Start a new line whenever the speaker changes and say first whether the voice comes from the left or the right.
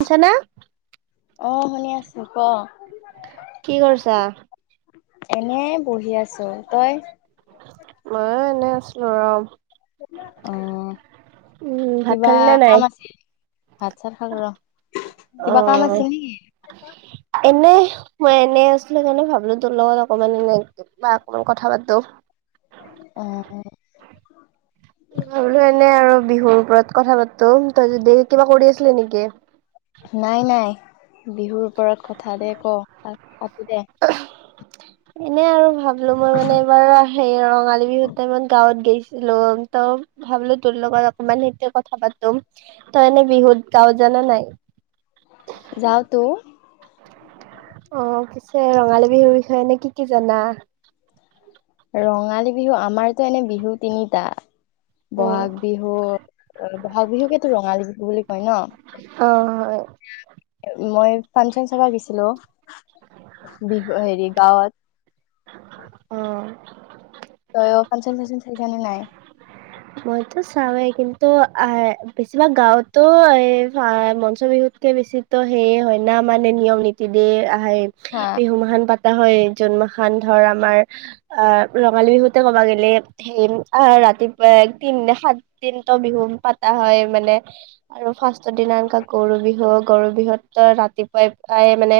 right: শুনিছা না?
left: আহ, শুনি আছোঁ, ক?
right: কি কৰিছা?
left: এনে বহি আছোঁ। তই?
right: মই এনে আছিলোঁ ৰম।
left: অ,
right: উম, ভাত
left: কিবা
right: খালি নে নাই?
left: কাম আছিল? ভাত চাত খালোঁ ৰহ।
right: অ, এনে মই এনে আছিলে কাৰণে ভাবিলোঁ। তোৰ লগত অকমান এনে বা অকমান কথা পাতোঁ।
left: অ [inaudible]
right: মই বুলো এনে আৰু বিহুৰ ওপৰত কথা পাতোঁ তই যদি কিবা কৰি আছিলি নেকি?
left: নাই নাই বিহুৰ ওপৰত কথাদে ক তাক? কেতিয়া?
right: এনে আৰু ভাবিলোঁ মই মানে এইবাৰ সেই ৰঙালী বিহু টাইমত গাঁৱত গৈছোঁ ছিলো, তো ভাবিলোঁ তোৰ লগত অকমান সেইতি কথা পাতোঁ। তই এনে বিহুত গাওঁ জানা নাই
left: যাওতো।
right: অ' পিছে ৰঙালী বিহুৰ বিষয়ে এনে কি কি জানা?
left: ৰঙালী বিহু আমাৰতো এনে বিহু তিনিটা।
right: উম,
left: বহাগ বিহু বহাগ বিহুকেতটো ৰঙালী বিহু বুলি কয় ন?
right: অ' হয়।
left: মই ফাংচন চাবা গৈছিলোঁ। বিহু হেৰি গাঁৱত।
right: অ।
left: ফাঞ্চন-চাচন চাইচা নে নাই?
right: মইতো চাওঁৱেই। কিন্তু এ বেছিভাগ গাঁৱতো এই মঞ্চ বিহুত। তকে বেছি সেইয়ে হয় না মানে নিয়ম নীতি দে আহে
left: হা
right: বিহু মহান পাত। এ, হয় জুন মা খান ধৰ আমাৰ আহ ৰঙালী বিহুতে ক'বা গ'লে সেই ৰাতি। এ দিন, সাত দিনতো বিহু পতা হয়, মানে আৰু ফাৰ্ষ্ট দিনা গৰু ৰু বিহু গৰু বিহুত ৰাতিপুৱাই প্ৰায় মানে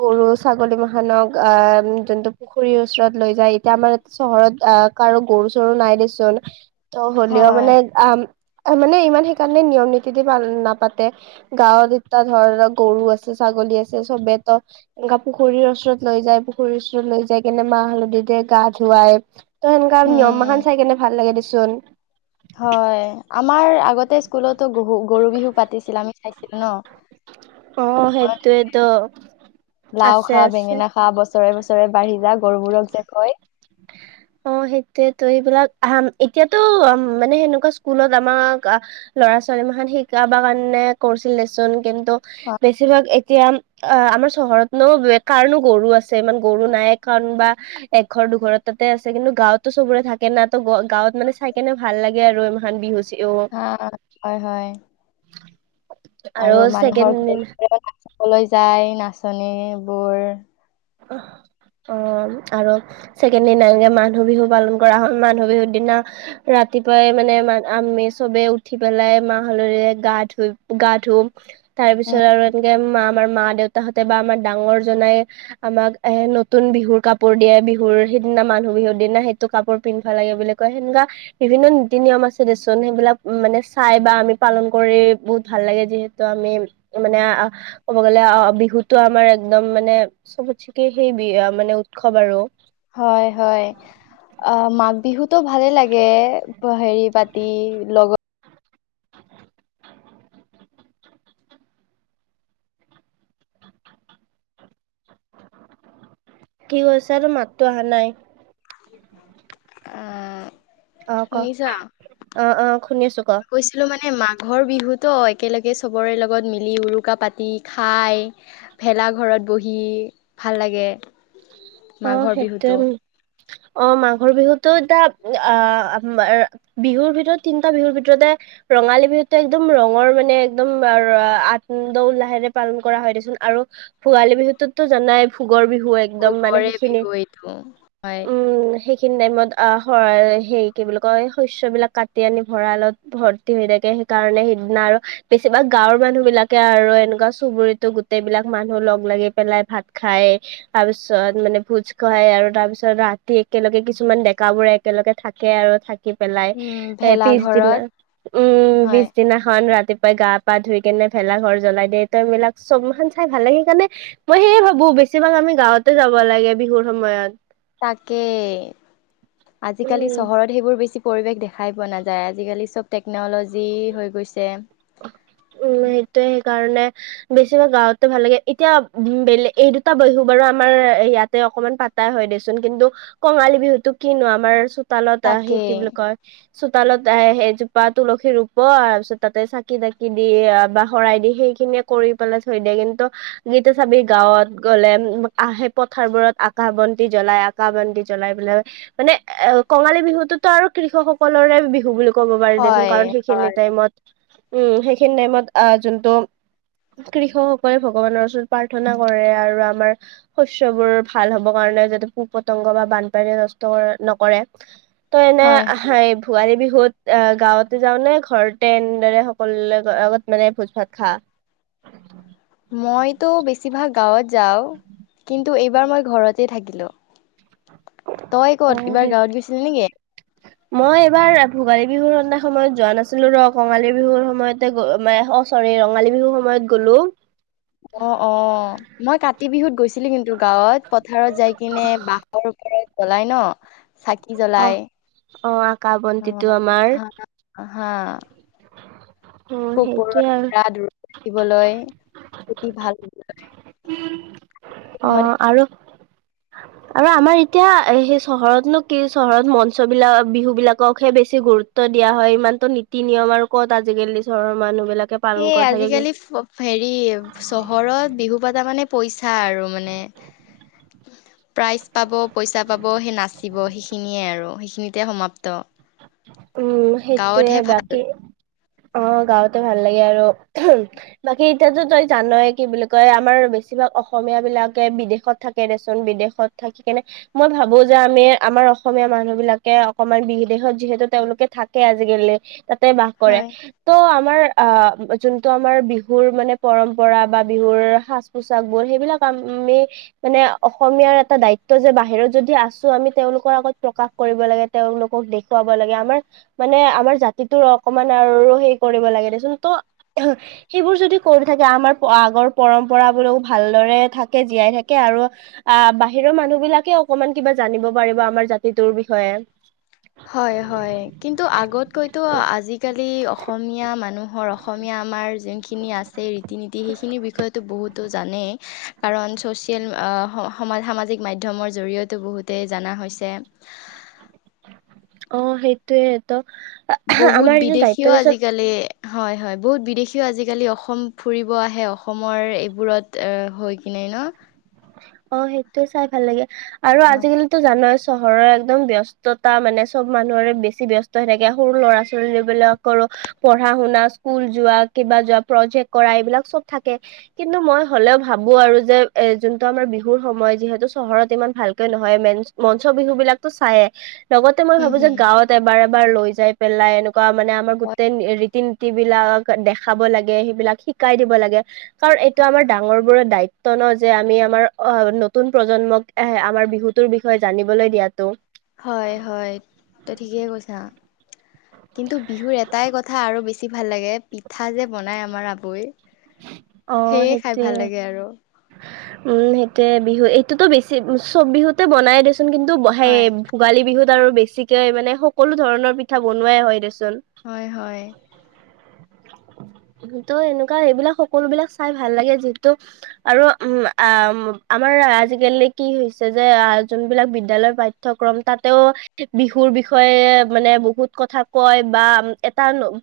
right: গৰু ছাগলী মানক আহ যোনটো পুখুৰীৰ ওচৰত লৈ যায় এতিয়া আমাৰ চহৰত আহ কাৰো গৰু চৰু নাই দেচোন। ত, হ'লেও
left: হয়
right: মানে আ মানে ইমান সেইকাৰণে নিয়ম নীতি দি ভাল নাপাতে গাঁৱত এতিয়া ধৰ গৰু আছে, ছাগলী আছে চব তো পুখুৰীৰ ওচৰত লৈ যায়, পুখুৰীৰ ওচৰত লৈ যায়, কেনে মাহ হালধিতে গা ধুৱাই ত' সেনেকা নিয়ম
left: উম
right: মখন চাই কেনে ভাল লাগে দেচোন।
left: হয়, আমাৰ আগতে স্কুলতো গৰু গৰু বিহু পাতিছিল আমি চাইছিলো ন।
right: অ,
left: আমাৰ
right: সেইটোৱেতো।
left: লাও খা বেঙেনা খা বছৰে বছৰে বাঢ়ি যা গৰুবোৰক যে কয়
right: অ সেইটোয়েতো এইবিলাক এতিয়াতো মানে সেনেকুৱা স্কুলত আমাক ল'ৰা ছোৱালী মাখান শিকাব কাৰণে কৰিছিল দেচোন কিন্তু
left: হা,
right: বেছিভাগ এতিয়া অ আমাৰ চহৰত ন কাৰণো গৰু আছে ইমান গৰু নাই কাৰণ বা একঘৰ দুঘৰত আছে কিন্তু গাঁৱতো চবৰে থাকে না ত গাঁৱত মানে চাই কেনে ভাল লাগে আৰু এই মাখান বিহু চিশু
left: হয় হয় আৰু মানুহৰ ঘৰ নাচাবলৈ যায় নাচনীবোৰ
right: অ অ আৰু ছেকেণ্ড দিনা মানুহ বিহু পালন কৰা হয় মানুহ বিহুৰ দিনা ৰাতি ৰাতিপুৱাই মানে আমি চবে উঠি পেলাই মাহ হালধিৰে গা ধই গা ধু তাৰ
left: উম,
right: পিছত আৰু এনেকে মা আমাৰ মা দেউতাহঁতে বা আমাৰ ডাঙৰ জনাই আমাক এ নতুন বিহুৰ কাপোৰ দিয়ে বিহুৰ সিদিনা মানুহ বিহুৰ দিনা সেইটো কাপোৰ পিন্ধবা লাগে বুলি সেনেকুৱা বিভিন্ন নীতি নিয়ম আছে দেচোন সেইবিলাক মানে চাই বা আমি পালন কৰি বহুত ভাল লাগে যিহেতু আমি মানে ক'ব গ'লে অ বিহুতো আমাৰ একদম মানে চবত চেকে সেই বি মানে উৎসৱ আৰু
left: হয় হয় অ মাঘ বিহুটো ভালে লাগে হেৰি পাতি লগত
right: কি কৈছ তোৰ মাততো অহা নাই
left: আ
right: অ কওঁ অ অ শুনি আছো ক
left: কৈছিলো মানে মাঘৰ বিহুতো একেলগে চবৰে লগত মিলি উৰুকা পাতি খাই ভে ভেলা ঘৰত বহি ভাল লাগে
right: অ
left: মাঘৰ
right: সেইটো
left: বিহুটো
right: অ মাঘৰ বিহুটো এতিয়া আ বিহুৰ ভিতৰত তিনটা বিহুৰ ভিতৰতে ৰঙালী বিহুতো একদম ৰঙৰ মানে একদম আনন্দ উল্লাহেৰে পালন কৰা হৈ দে চোন আৰু ভোগালী বিহুততো জানাই ভোগৰ বিহু একদম মানে
left: ভোগৰে
right: সেইখিনি
left: বিহু এইটো হয়
right: উম সেইখিনি টাইমত অ সে কি বুলি কয় শস্যবিলাক কাটি আনি ভঁৰালত ভৰ্তি হৈ থাকে সেইকাৰণে সেইদিনা আৰু বেছিভাগ গাঁৱৰ মানুহ বিলাকে আৰু এনেকুৱা চুবুৰিটো গোটেই বিলাক মানুহ লগ লাগি পেলাই ভাত খাই তাৰ পিছত মানে ভোজ খুৱাই আৰু তাৰ পিছত ৰাতি একেলগে কিছুমান ডেকাবোৰে একেলগে থাকে আৰু পেলাই
left: উম
right: এ পিছদিনা
left: ভেলাঘৰত
right: উম
left: হয়
right: পিছদিনাখন ৰাতি ই গা পা ধুই কেনে ভেলা ঘৰ জ্বলাই দিয়ে তই বিলাক চব মান চাই ভাল লাগ সেইকাৰণে মই সেয়ে ভাবো বেছিভাগ আমি গাওঁতে যাব লাগে বিহুৰ সময়ত
left: তাকে আজিকালি
right: উম
left: চহৰত সেইবোৰ বেছি পৰিৱেশ দেখাই পোৱা নাযায় আজিকালি চব টেকন'লজি হৈ গৈছে
right: উম সেইটোয়ে কাৰণে বেছিভাগ গাঁৱতে ভাল লাগে এতিয়া উ বেলেগ এই দুটা বিহু বাৰু আমাৰ ইয়াতে অকমান পাতা হয় দেচোন কিন্তু কঙালী বিহুতো কিনো আমাৰ চোতালত আহি সি কি
left: তাকেই
right: বুলি কয় চোতালত সেই জোপা তুলসী ৰুব তাৰ পিছত তাতে কিবা কিবি দি বা শৰাই দি সেইখিনিয়ে কৰি পেলাই থৈ দিয়ে কিন্তু গীতো চাবি গাওঁত গ'লে সেই পথাৰ বোৰত আকাশ বন্তি জ্বলাই আকাশ বন্তি জ্বলাই পেললে মানে কঙালী বিহুতোতো আৰু কৃষক সকলৰে বিহু বুলি ক'ব পাৰি দেচোন
left: হয়
right: কাৰণ সেইখিনি
left: হয়
right: টাইমত উম সেইখিনি টাইমত আ যোনটো কৃষক সকলে ভগৱানৰ ওচৰত প্ৰাৰ্থনা কৰে আৰু আমাৰ শস্যবোৰ ভাল হ'ব কাৰণে যাতে পোক পতংগ বা বানপানী নষ্ট নকৰে ত এনে
left: হয়
right: ভোগালী বিহুত অ গাঁৱতে যাওঁ নে ঘৰতে এনেদৰে কৰি আগত মানে ভোজ ভাত খা
left: মইতো বেছিভাগ গাঁৱত যাওঁ কিন্তু এইবাৰ মই ঘৰতে থাকিলো। তই
right: অ
left: ক'ত এইবাৰ
right: সেই
left: গাঁৱত গৈছিলি নেকি
right: মই এইবাৰ ভোগালী বিহুৰ দিনা খন মই যোৱা নাছিলো ৰ কঙালী বিহুৰ সময়তে গ মানে অ চৰি ৰঙালী বিহু সময়ত গ'লো
left: অ অ মই কাতি বিহুত গৈছিলো আছিলি কিন্তু গাঁৱত পথাৰত যাই কিনে বাঁহৰ ওপৰত জ্বলাই ন চাকি
right: অ
left: জ্বলাই
right: অ আকাশ
left: অ
right: বন্তিটো আমাৰ
left: হা হা
right: অ
left: পোক
right: সেইটোয়ে আৰু
left: পৰুৱা দূৰত ৰাখিবলৈ খেতি ভাল
right: অ
left: সময়ত
right: আৰু আৰু আমাৰ এতিয়া সেই চহৰতনো কি চহৰত মঞ্চ বিলাক বিহু বিলাককহে বেছি গুৰুত্ব গুৰুত্ব দিয়া হয় ইমানতো নীতি নিয়ম আৰু ক'ত আজিকালি চহৰৰ মানুহ বিলাকে পালন
left: সেই
right: কৰি থাকে
left: আজিকালি হেৰি চহৰত বিহু পাতা মানে। পইচা আৰু মানে
right: [inaudible]
left: প্ৰাইজ পাব পইচা পাব সেই নাচিব সেইখিনিয়ে আৰু সেইখিনিতে সমাপ্ত
right: উম সেইটোয়ে
left: গাঁৱতহে ভাল
right: বাকী অ গাঁৱত ভাল লাগে আৰু বাকী এতিয়াতো তই জানয় কি বুলি কয় আমাৰ বেছিভাগ অসমীয়া বুলি বিলাকে বিদেশত থাকে দেচোন বিদেশত থাকি কেনে মই ভাবো যে আমি আমাৰ অসমীয়া মানুহ বিলাক অকমান বিদেশত যিহেতু তেওঁলোকে থাকে আজিকালি তাতে বাস কৰে
left: হয়
right: ত যোনটো আমাৰ বিহুৰ মানে পৰম্পৰা বা বিহুৰ সাজ পোচাক বোৰ সেইবিলাক আমি মানে অসমীয়াৰ এটা দায়িত্ব যে বাহিৰত যদি আছো আমি তেওঁলোকৰ আগত প্ৰকাশ কৰ কৰিব লাগে তেওঁলোকক দেখুৱাব লাগে আমাৰ মানে আমাৰ জাতিটো অকমান আৰু হে কৰিব লাগে দেচোন ত সেইবোৰ যদি কৰি থাকে আমাৰ আগৰ পৰম্পৰাবোৰও ভালদৰে থাকে জীয়াই থাকে আৰু আহ বাহিৰৰ মানুহ বিলাকে অকমান কিবা জানিব পাৰিব আমাৰ জাতিটোৰ বিষয়ে
left: হয় হয় কিন্তু আগতকৈতো আজিকালি অসমীয়া মানুহ নুহৰ অসমীয়া আমাৰ যোনখিনি আছে ৰীতি নীতি সেইখিনিৰ বিষয়তো বহুত টো জানেই কাৰণ ছ'চিয়েল সম সামাজিক মাধ্যমৰ জৰিয়তে বহুতেই জনা হৈছে
right: অ সেইটোয়ে ত
left: বহুত
right: আমাৰ এইটো দায়িত্ব
left: বিদেশীও
right: দেচোন
left: আজিকালি হয় হয় বহুত বিদেশীও আজিকালি অসম ফুৰিব আহে অসমৰ এইবোৰত হৈ কিনে ন ন
right: অ সেইটোয়ে চাই ভাল লাগে আৰু আজিকালিটো জানাইচোন চহৰৰ একদম ব্যস্ততা মানে চব মানুহৰে বেছি ব্যস্ত হৈ থাকে সৰু ল'ৰা ছোৱালীবিলাক আকৌ পঢ়া শুনা স্কুল যোৱা কিবা যোৱা প্ৰজেক্ট কৰা এইবিলাক চব থাকে কিন্তু মই হ হ'লেও ভাবো আৰু যে এ যোনটো আমাৰ বিহুৰ সময়, যিহেতু চহৰত ইমান ভালকে নহয় মেঞ্চ মঞ্চ বিহু বিলাকো চায়েই লগতে মই
left: হুম
right: ভাবো যে
left: হুম
right: গাঁৱত এবাৰ এবাৰ লৈ যাই পেলাই এনেকুৱা মানে আমাৰ
left: হয়
right: গোটেই ৰীতি নী তিবিলাক দেখাব লাগে, সেইবিলাক শিকাই দিব লাগে কাৰণ এইটো আমাৰ ডাঙৰ বোৰৰ দায়িত্ব ন যে আমি আমাৰ অ নতুন প্ৰজন্মক, এ আমাৰ বিহুতৰ বিষয়ে জানিবলৈ দিয়াতো।
left: হয় হয় তই ঠিকে কৈছা। কিন্তু বিহুৰ এটাই কথা আৰু বেছি ভাল লাগে পিঠা যে বনাই আমাৰ আৱৈ।
right: অ সেইটোয়ে।
left: আৰু
right: উম, সেইটোৱে বিহু এইটোতো বেছি চব বিহুতে বনাই দেচোন কিন্তু সেই
left: হয়
right: ভোগালী বিহুত আৰু বেছিকে মানে সকলো ধৰণৰ পিঠা বনোৱাই হয় দে।
left: হয় হয়।
right: ত এনে কা এইবিলাক সকলোবিলাক চাই ভাল লাগে যিহেতু আৰু উম আ আমাৰ আজিকালি কি হৈছে যে যোনবিলাক বিদ্যালয় পাঠ্যক্ৰমসমূহৰ তাতেও বিহুৰ বিষয়ে মানে বহুত কথা কয় বা এটা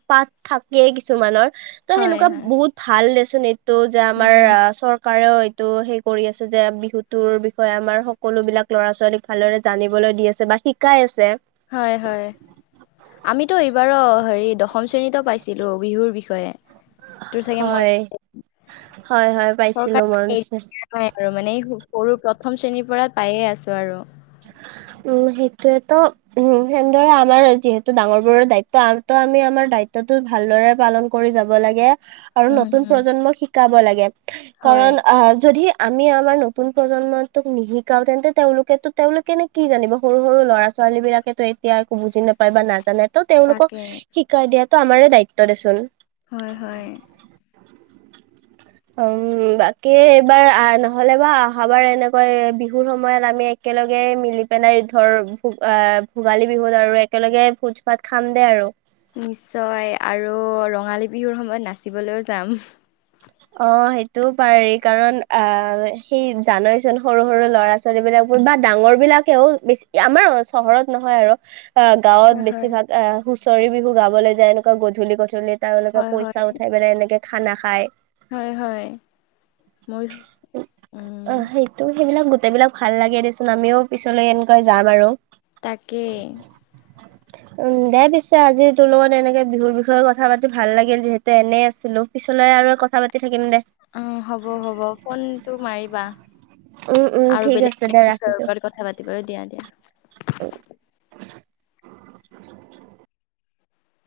right: পাঠ থাকে কিছুমানৰ ত'
left: হয়
right: সেনেকুৱা
left: হয়।
right: বহুত ভাল দেচোন এইটো যে
left: উম
right: আমাৰ আ
left: হুম
right: চৰকাৰেও টো সেই কৰি আছে যে বিহুতোৰ বিষয়ে আমাৰ সকলো বিলাক ল'ৰা -ছোৱালীক ভালদৰে জানিবলৈ দি আছে বা শিকাই আছে।
left: হয় হয়। আমিতো এইবাৰ হেৰি দশম শ্ৰেণীত পাইছিলো বিহুৰ বিষয়ে। তোৰ চাগে মৰ
right: হয় হয় হয় পাইছিলো মনত
left: চৰকাৰে এৰি
right: আছে।
left: দিয়া নাই আৰু মানে সৰু প্ৰথম শ্ৰেণীৰ পৰা পায়ে আছো আৰু।
right: [unintelligible] উম সেইটোয়েতো, উম সেনেদৰে আমাৰ যিহেতু ডাঙৰবোৰৰ দায়িত্ব আমত আমি আমাৰ দায়িত্ব দায়িত্বতো ভালদৰে পালন কৰি যাব লাগে। আৰু
left: উম
right: নতুন
left: হম
right: প্ৰজন্মক শিকাব লাগে,
left: হয়
right: কাৰণ আহ যদি আমি আমাৰ নতুন প্ৰজন্মটোক নিশিকাও তেন্তে তেওঁলোকেতো তেওঁলোকে নে কি জানিব সৰু সৰু ল'ৰা- ছোৱালী বিলাকেতো এতিয়া একো বুজি নাপায় বা নাজানে ত
left: তাকে
right: তেওঁলোকক শিকাই দিয়াটো আমাৰ দায়িত্ব দেচোন।
left: হয় হয়
right: [unintelligible] উম বাকী এইবাৰ নহলে বা অহাবাৰ এনেকৈ বিহুৰ সময়ত আমি একেলগে মিলি পেলাই ধৰ ভো আহ ভোগালী বিহুত আৰু একেলগে ভোজ ভাত খাম দে আৰু।
left: নিশ্চয় আৰু ৰঙালী বিহুৰ সময়ত নাচিবলৈও যাম।
right: অ সেইটোও পাৰি কাৰণ আহ সেই জানইচোন সৰু সৰু ল'ৰা - ছোৱালীবিলাক বা ডাঙৰ বিলাকেও বেছি আমাৰ চহৰত নহয় আৰু। অ
left: হয়
right: গাঁৱত
left: হয়
right: বেছি ভাগ, আহ হুঁচৰি বিহু গাবলৈ যায় এনেকুৱা গধূলি গধূলিত। তেওঁলোকে
left: হয় হয়
right: পইচা উঠাই পেনে এনেকে খানা খায়।
left: হয় হয় মোৰ উম
right: অ সেইটো সেইবিলাক গোটেইবিলাক ভাল লাগে দেচোন আমিও পিছলৈ এনেকৈ যাম আৰু।
left: তাকে।
right: [unintelligible] উম দে পিছে আজি তোৰ লগত এনেকে বিহুৰ বিষয়ে কথা পাতি ভাল লাগিল। যিহেতু এনে আছিলো পিছলে আৰু কথা পাতি থাকিম দে।
left: অ হ'ব হ'ব ফোনটো মাৰিবা।
right: উম, উম,
left: আৰু
right: ঠিক
left: বেলেগ
right: আছে দে
left: বেলেগ বিষয়ৰ
right: ৰাখিছো।
left: ওপৰত কথা পাতিবলৈ দিয়া দিয়া।
right: [unintelligible]